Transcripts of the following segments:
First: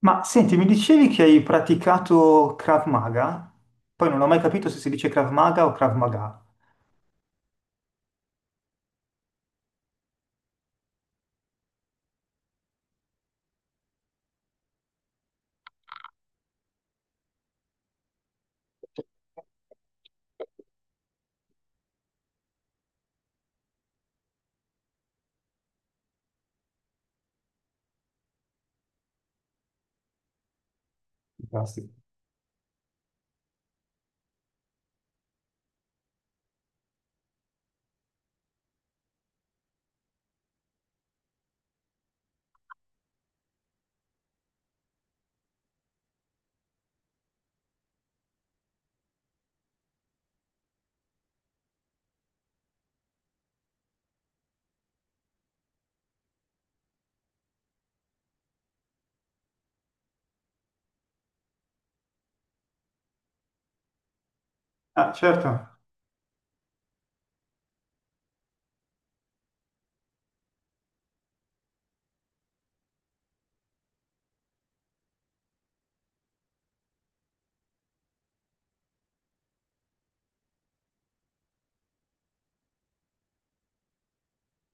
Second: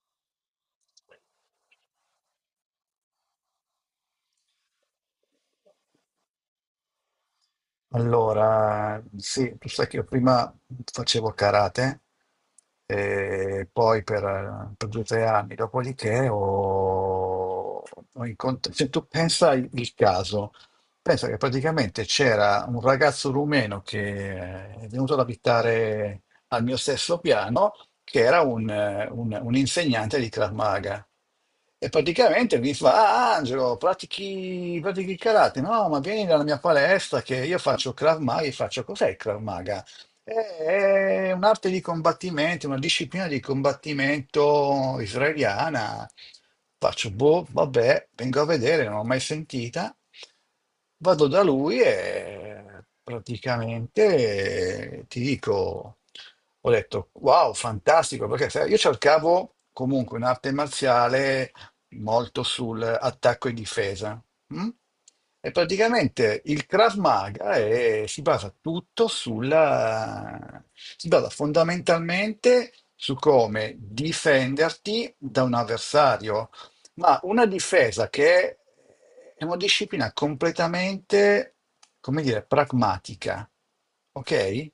Ma senti, mi dicevi che hai praticato Krav Maga? Poi non ho mai capito se si dice Krav Maga o Krav Maga. Allora, sì, tu sai che io prima facevo karate, e poi per 2 o 3 anni, dopodiché ho incontrato, se tu pensa il caso, pensa che praticamente c'era un ragazzo rumeno che è venuto ad abitare al mio stesso piano che era un insegnante di Krav Maga. E Fantastico. praticamente mi fa, ah Angelo, pratichi il karate? No, ma vieni dalla mia palestra che io faccio Krav Maga, io faccio cos'è il Krav Maga? È un'arte di combattimento, una disciplina di combattimento israeliana. Faccio, boh, vabbè, vengo a vedere, non l'ho mai sentita. Vado da lui e praticamente ti dico, ho detto, wow, fantastico, perché sai, io cercavo comunque un'arte marziale molto sull'attacco e difesa, mm? Ah, certo. E praticamente il Krav Maga si basa tutto sulla, si basa fondamentalmente su come difenderti da un avversario, ma una difesa che è una disciplina completamente, come dire, pragmatica, ok?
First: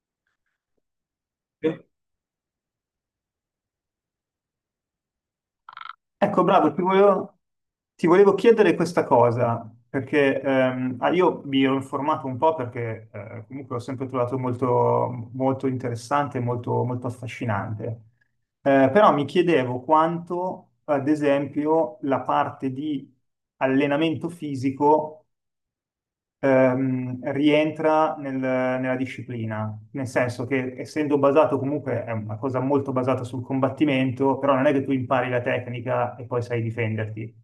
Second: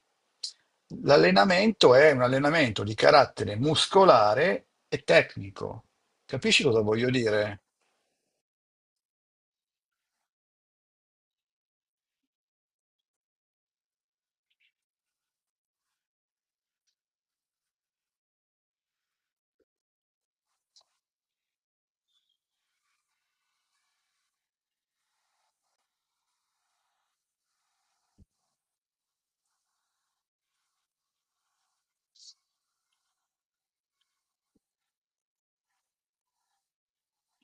Eh, L'allenamento è un allenamento di carattere muscolare e tecnico. Ecco, Capisci bravo, cosa voglio dire? ti volevo chiedere questa cosa, perché io mi ero informato un po' perché comunque l'ho sempre trovato molto, molto interessante, molto, molto affascinante. Però mi chiedevo quanto, ad esempio, la parte di allenamento fisico rientra nella disciplina, nel senso che essendo basato comunque è una cosa molto basata sul combattimento, però non è che tu impari la tecnica e poi sai difenderti.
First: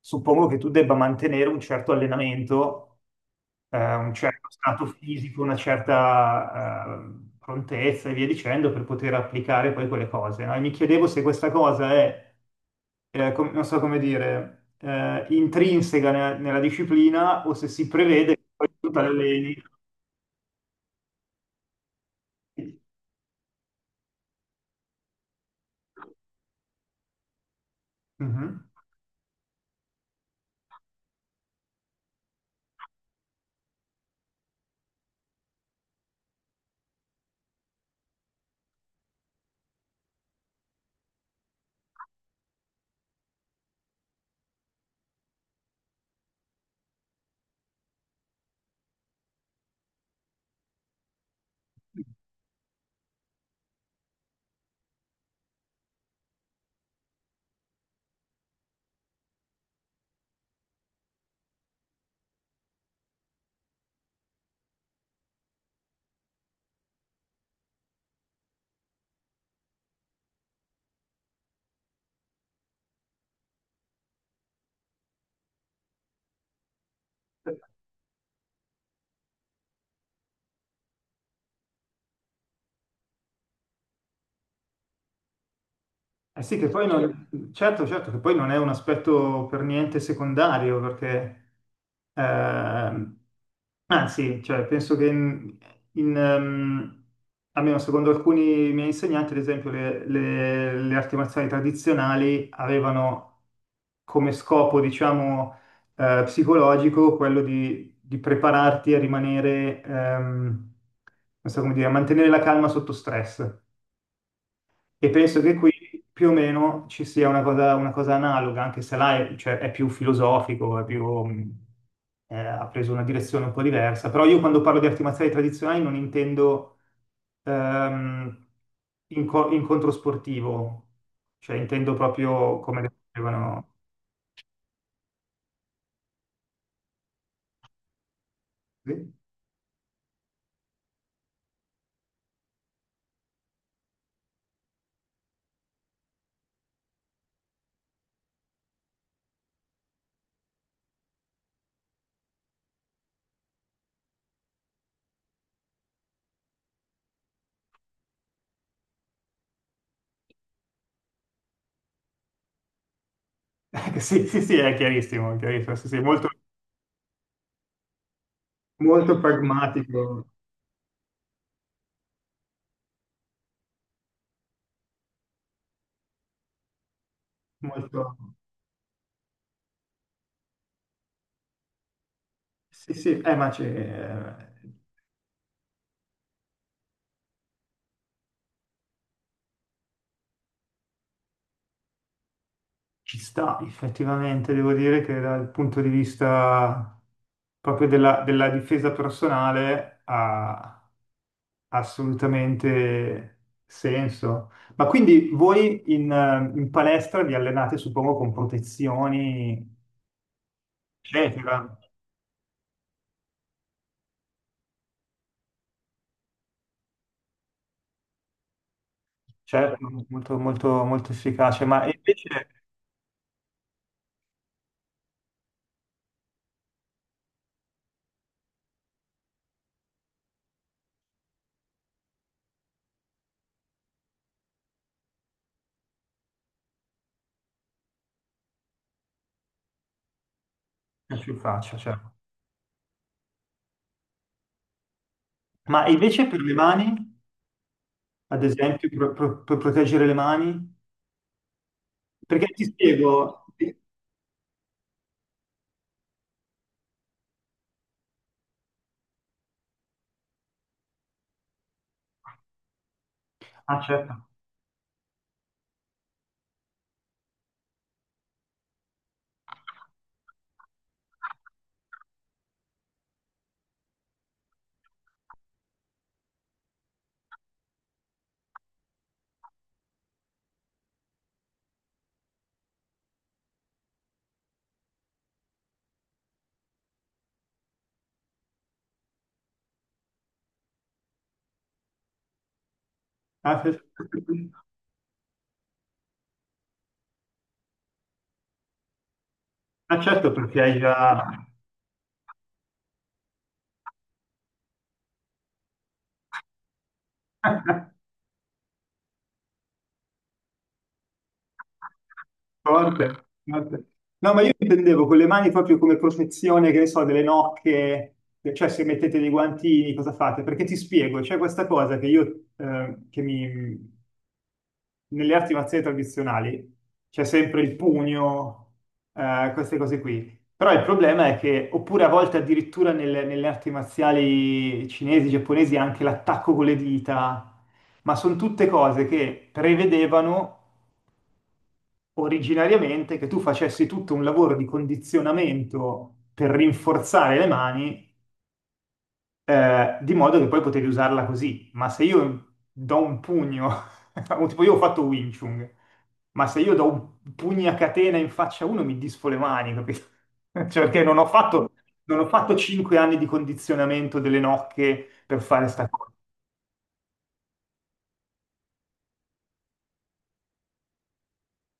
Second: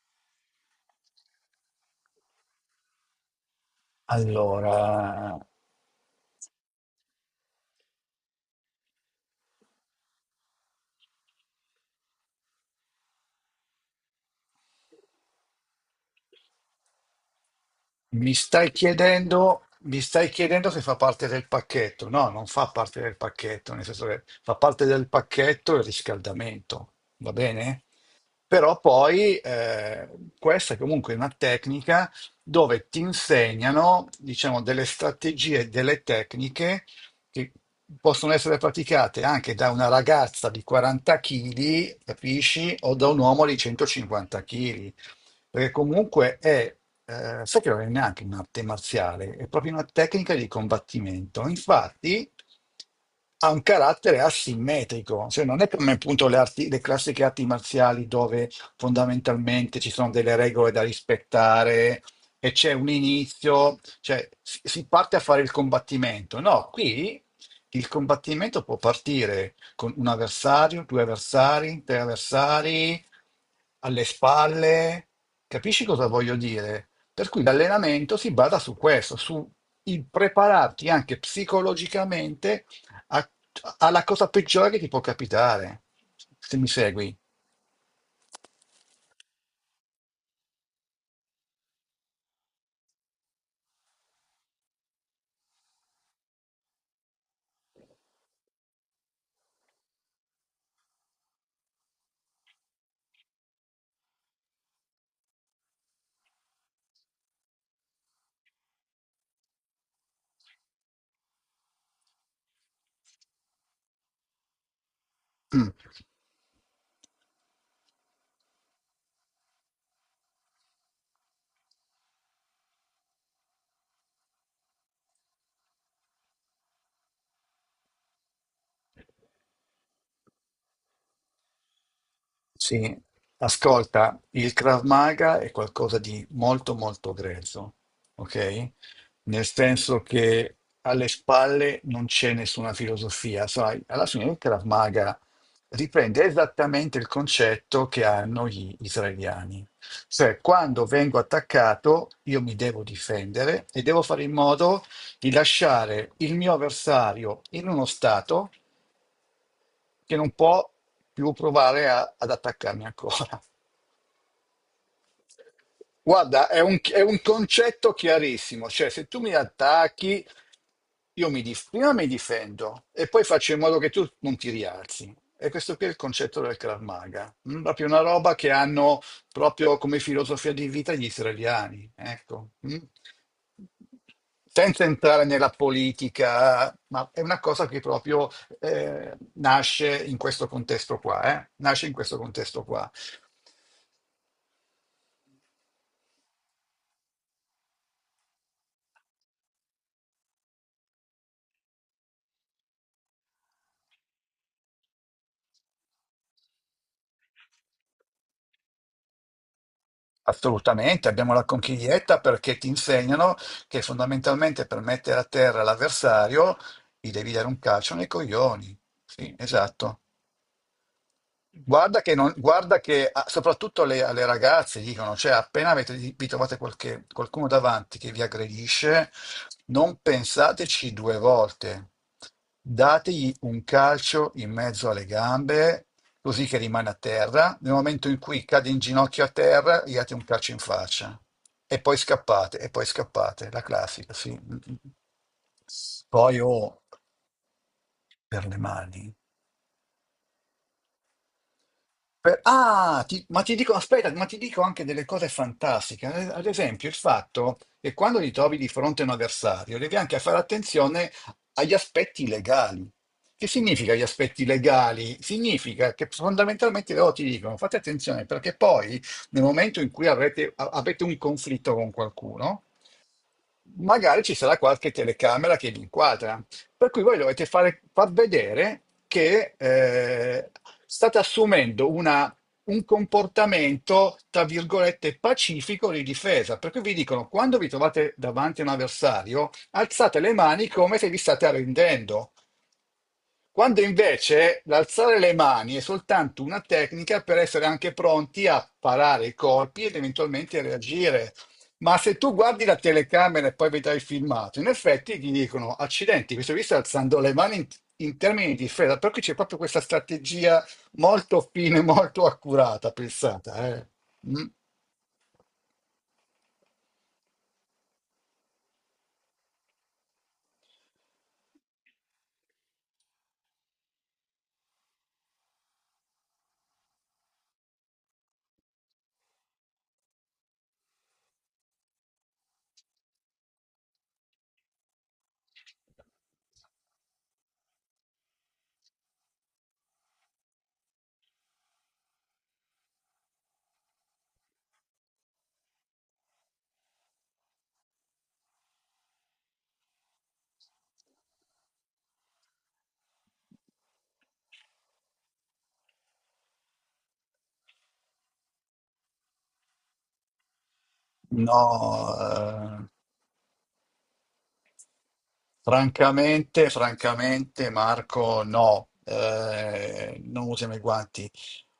Suppongo che tu debba mantenere un certo allenamento, un certo stato Allora, fisico, una certa, prontezza e via dicendo per poter applicare poi quelle cose, no? E mi chiedevo se questa cosa è non so come dire, intrinseca nella disciplina o se si Mi prevede che poi stai tu ti alleni. chiedendo, mi stai chiedendo se fa parte del pacchetto? No, non fa parte del pacchetto, nel senso che fa parte del pacchetto il riscaldamento, va bene? Mhm. Però poi questa è comunque una tecnica dove ti insegnano, diciamo, delle strategie, delle tecniche che possono essere praticate anche da una ragazza di 40 kg, capisci? O da un uomo di 150 kg. Perché comunque sai che non è neanche un'arte marziale, è proprio una tecnica di combattimento. Infatti ha un carattere asimmetrico, cioè non è come appunto le classiche arti marziali dove fondamentalmente ci sono delle regole da rispettare e c'è un inizio, cioè si parte a fare il combattimento. No, qui il combattimento può partire con un avversario, due avversari, tre avversari, alle spalle. Capisci cosa voglio dire? Per cui l'allenamento si basa su questo, su il prepararti anche psicologicamente a- alla cosa peggiore che ti può capitare, Eh se sì, che mi poi segui. non, certo, certo, che poi non è un aspetto per niente secondario, perché ehm, anzi, cioè, penso che in, ehm, almeno secondo alcuni miei insegnanti, ad esempio, le arti marziali tradizionali avevano come scopo, diciamo, psicologico quello di prepararti a rimanere, non so come dire, a mantenere la calma sotto stress. E penso che qui Mm. più o meno ci sia una cosa analoga, anche se cioè, è più filosofico, è più, ha preso una direzione un po' diversa. Però io quando parlo di arti marziali tradizionali non intendo ehm, incontro sportivo, cioè intendo proprio come le Sì, facevano. ascolta, il Krav Maga è qualcosa di molto molto grezzo, ok? Sì, Nel senso che alle spalle non c'è nessuna filosofia, sai? Alla fine il Krav Maga riprende esattamente il concetto che hanno gli israeliani, cioè quando vengo attaccato io mi devo difendere e devo fare in modo di lasciare il mio avversario in uno stato che non può più provare ad attaccarmi ancora. sì, sì, sì, è chiarissimo, sì, sì, molto, Guarda, è un concetto chiarissimo, cioè se molto tu mi pragmatico, attacchi, io prima mi difendo e poi faccio in modo che tu non ti rialzi. E questo qui è il concetto del Krav Maga, proprio molto... una roba che hanno proprio come filosofia di vita gli israeliani, ecco. Mm. Sì, sì, ma c'è... eh, Senza entrare nella politica, ma è una cosa che proprio nasce in questo contesto qua, nasce in questo contesto qua. ci sta, effettivamente, devo dire che dal punto di vista proprio della difesa personale ha assolutamente senso. Ma quindi voi in palestra vi allenate, suppongo, con protezioni, Assolutamente, abbiamo la eccetera. conchiglietta perché ti insegnano che fondamentalmente per mettere a terra l'avversario gli devi dare un calcio nei coglioni. Sì, Certo, esatto. molto, molto, molto efficace, ma Guarda che, non- invece, guarda che soprattutto alle ragazze dicono, cioè appena vi trovate qualcuno davanti che vi aggredisce, non pensateci due volte, dategli un calcio in mezzo alle gambe così che rimane a terra, nel momento in cui cade in ginocchio a terra, gli date un calcio in faccia più faccia, certo. E poi scappate, la classica, sì. Ma invece Poi per le oh, mani, ad per le esempio, mani. Per proteggere le mani? Perché ti Ma spiego... ti dico, aspetta, ma ti dico anche delle cose fantastiche. Ad esempio, il fatto che quando ti trovi di fronte a un avversario, devi anche fare attenzione agli aspetti legali. Che Ah, significa gli certo. aspetti legali? Significa che fondamentalmente loro ti dicono fate attenzione perché poi nel momento in cui avete un conflitto con qualcuno, magari ci sarà qualche telecamera che vi inquadra. Per cui voi dovete far vedere che state assumendo un comportamento, tra virgolette, pacifico di difesa. Per cui vi dicono, quando vi trovate davanti a un avversario, alzate le mani come se vi state arrendendo. Ah, sì, Quando sì. invece l'alzare le mani è soltanto una tecnica per essere anche pronti a parare i colpi ed Ah, certo, perché eventualmente hai già reagire. Ma se tu guardi la telecamera e poi vedrai il filmato, in effetti ti dicono: accidenti, questo qui sta alzando le mani in termini di difesa, perché c'è proprio questa strategia molto fine, molto accurata, forte, pensata. forte. No, ma Mm. io intendevo con le mani proprio come protezione, che ne so, delle nocche, cioè se mettete dei guantini, cosa fate? Perché ti spiego, c'è questa cosa che nelle arti marziali tradizionali c'è sempre il pugno, queste cose qui. Però il problema è che, oppure a volte addirittura nelle arti marziali cinesi, giapponesi, anche l'attacco con le dita, ma sono tutte cose che prevedevano originariamente che tu facessi tutto un lavoro di condizionamento per rinforzare le mani di modo che poi potevi usarla così. Ma se io do un pugno, o tipo io ho fatto Wing Chun, ma se io do un pugno a catena in faccia a uno mi disfo le mani, capito? Cioè, perché non ho No, fatto, non ho fatto 5 anni di condizionamento delle nocche per fare sta cosa. francamente, Marco, no, non usiamo i guanti.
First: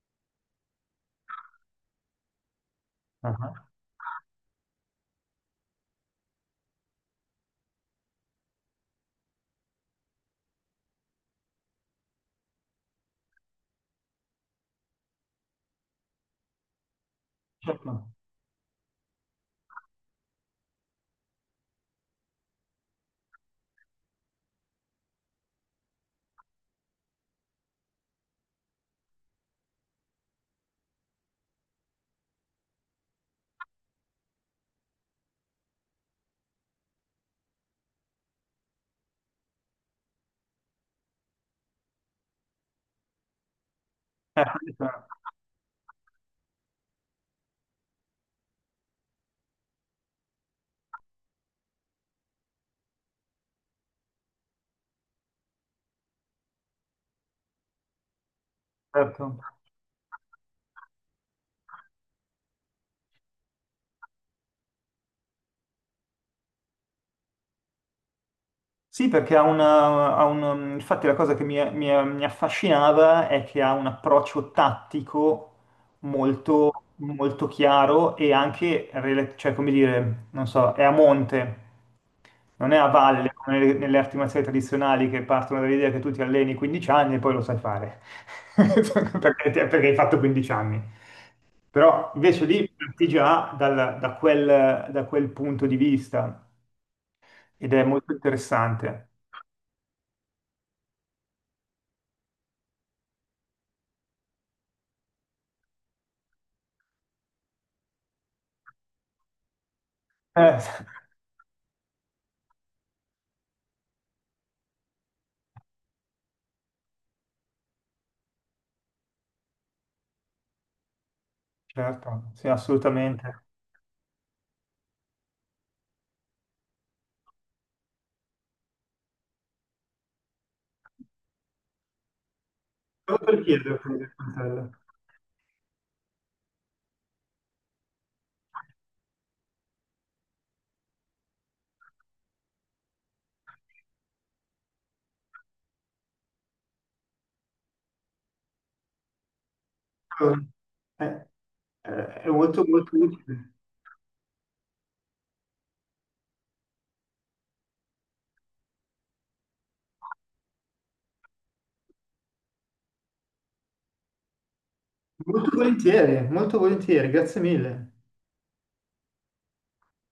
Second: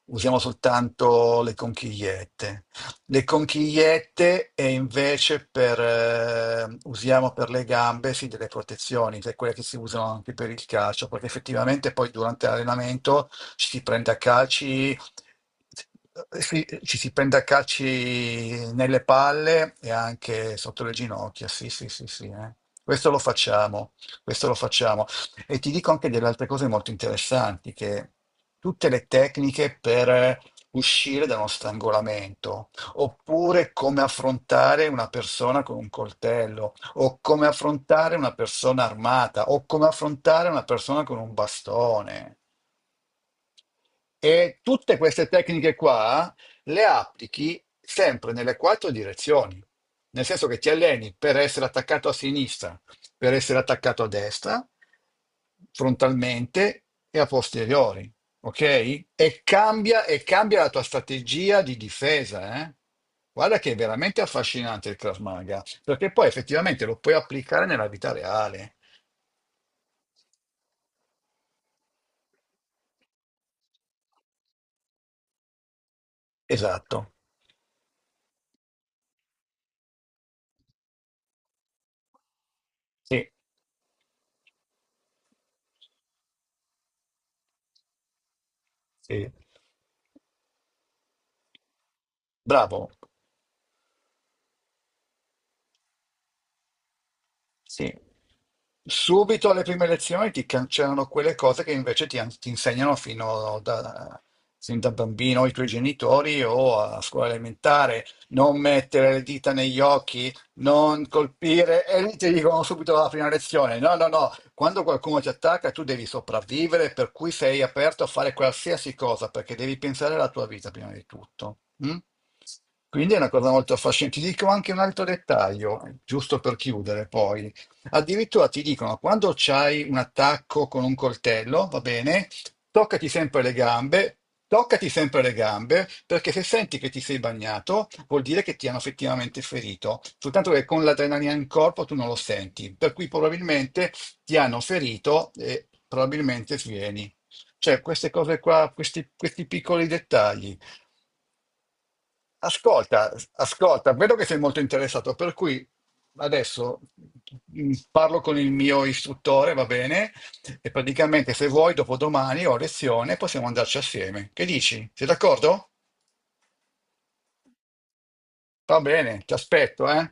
Usiamo soltanto le conchigliette. Le Ah, conchigliette e invece usiamo per le gambe sì, delle protezioni, che è quelle che si usano anche per il calcio, perché effettivamente poi durante l'allenamento ci si prende a calci, sì, ci si prende a calci certo, nelle palle e anche sotto le ginocchia. Sì, sì, sì, sì. Questo lo facciamo, questo lo facciamo. E ti dico anche delle altre cose molto interessanti, che tutte le tecniche per uscire da uno strangolamento, oppure come affrontare una persona con un coltello, o come affrontare una persona armata, o come affrontare una persona con un bastone. eh, E tutte queste tecniche qua le applichi sempre nelle quattro direzioni, nel senso che ti alleni per essere attaccato a sinistra, per essere attaccato a destra, frontalmente e a posteriori, ok? certo. E cambia la tua strategia di difesa, eh? Guarda che è veramente affascinante il Krav Maga, perché poi effettivamente lo puoi applicare nella vita reale. Sì, perché ha ha infatti la cosa che mi affascinava è che ha un approccio tattico molto, Esatto. molto chiaro e anche, cioè, come dire, non so, è a monte, non è a Sì, valle, come nelle arti marziali tradizionali che partono dall'idea che tu ti alleni 15 anni e poi lo sai fare, sì. Perché hai fatto 15 anni. Però invece lì Bravo. parti già da quel punto di vista ed è Sì. molto interessante. Subito alle prime lezioni ti cancellano quelle cose che invece ti insegnano sin da bambino i tuoi genitori o a scuola elementare. Non mettere le dita negli occhi, Eh, non colpire, e lì ti dicono subito alla prima lezione: no, no, no, quando qualcuno ti attacca tu devi sopravvivere, per cui sei aperto a fare qualsiasi cosa perché devi pensare alla tua vita prima di tutto. Mm? Certo, sì, Quindi è una assolutamente. cosa molto affascinante. Ti dico anche un altro dettaglio, giusto per chiudere poi. Addirittura ti dicono, quando c'hai un attacco con un coltello, va bene, toccati Solo per sempre le chiedere quindi il gambe, coltello. toccati sempre le gambe, perché se senti che ti sei bagnato, vuol dire che ti hanno effettivamente ferito, soltanto che con l'adrenalina in corpo tu non lo senti, per cui probabilmente ti hanno ferito e probabilmente svieni. Cioè, queste cose qua, questi piccoli Allora, dettagli. È, è- è molto molto Ascolta, utile. ascolta, vedo che sei molto interessato, per cui adesso parlo con il mio istruttore, va bene? E praticamente se vuoi, dopodomani ho lezione, possiamo andarci assieme. Che dici? Sei d'accordo? Molto volentieri, grazie mille. Va bene, ti aspetto, eh?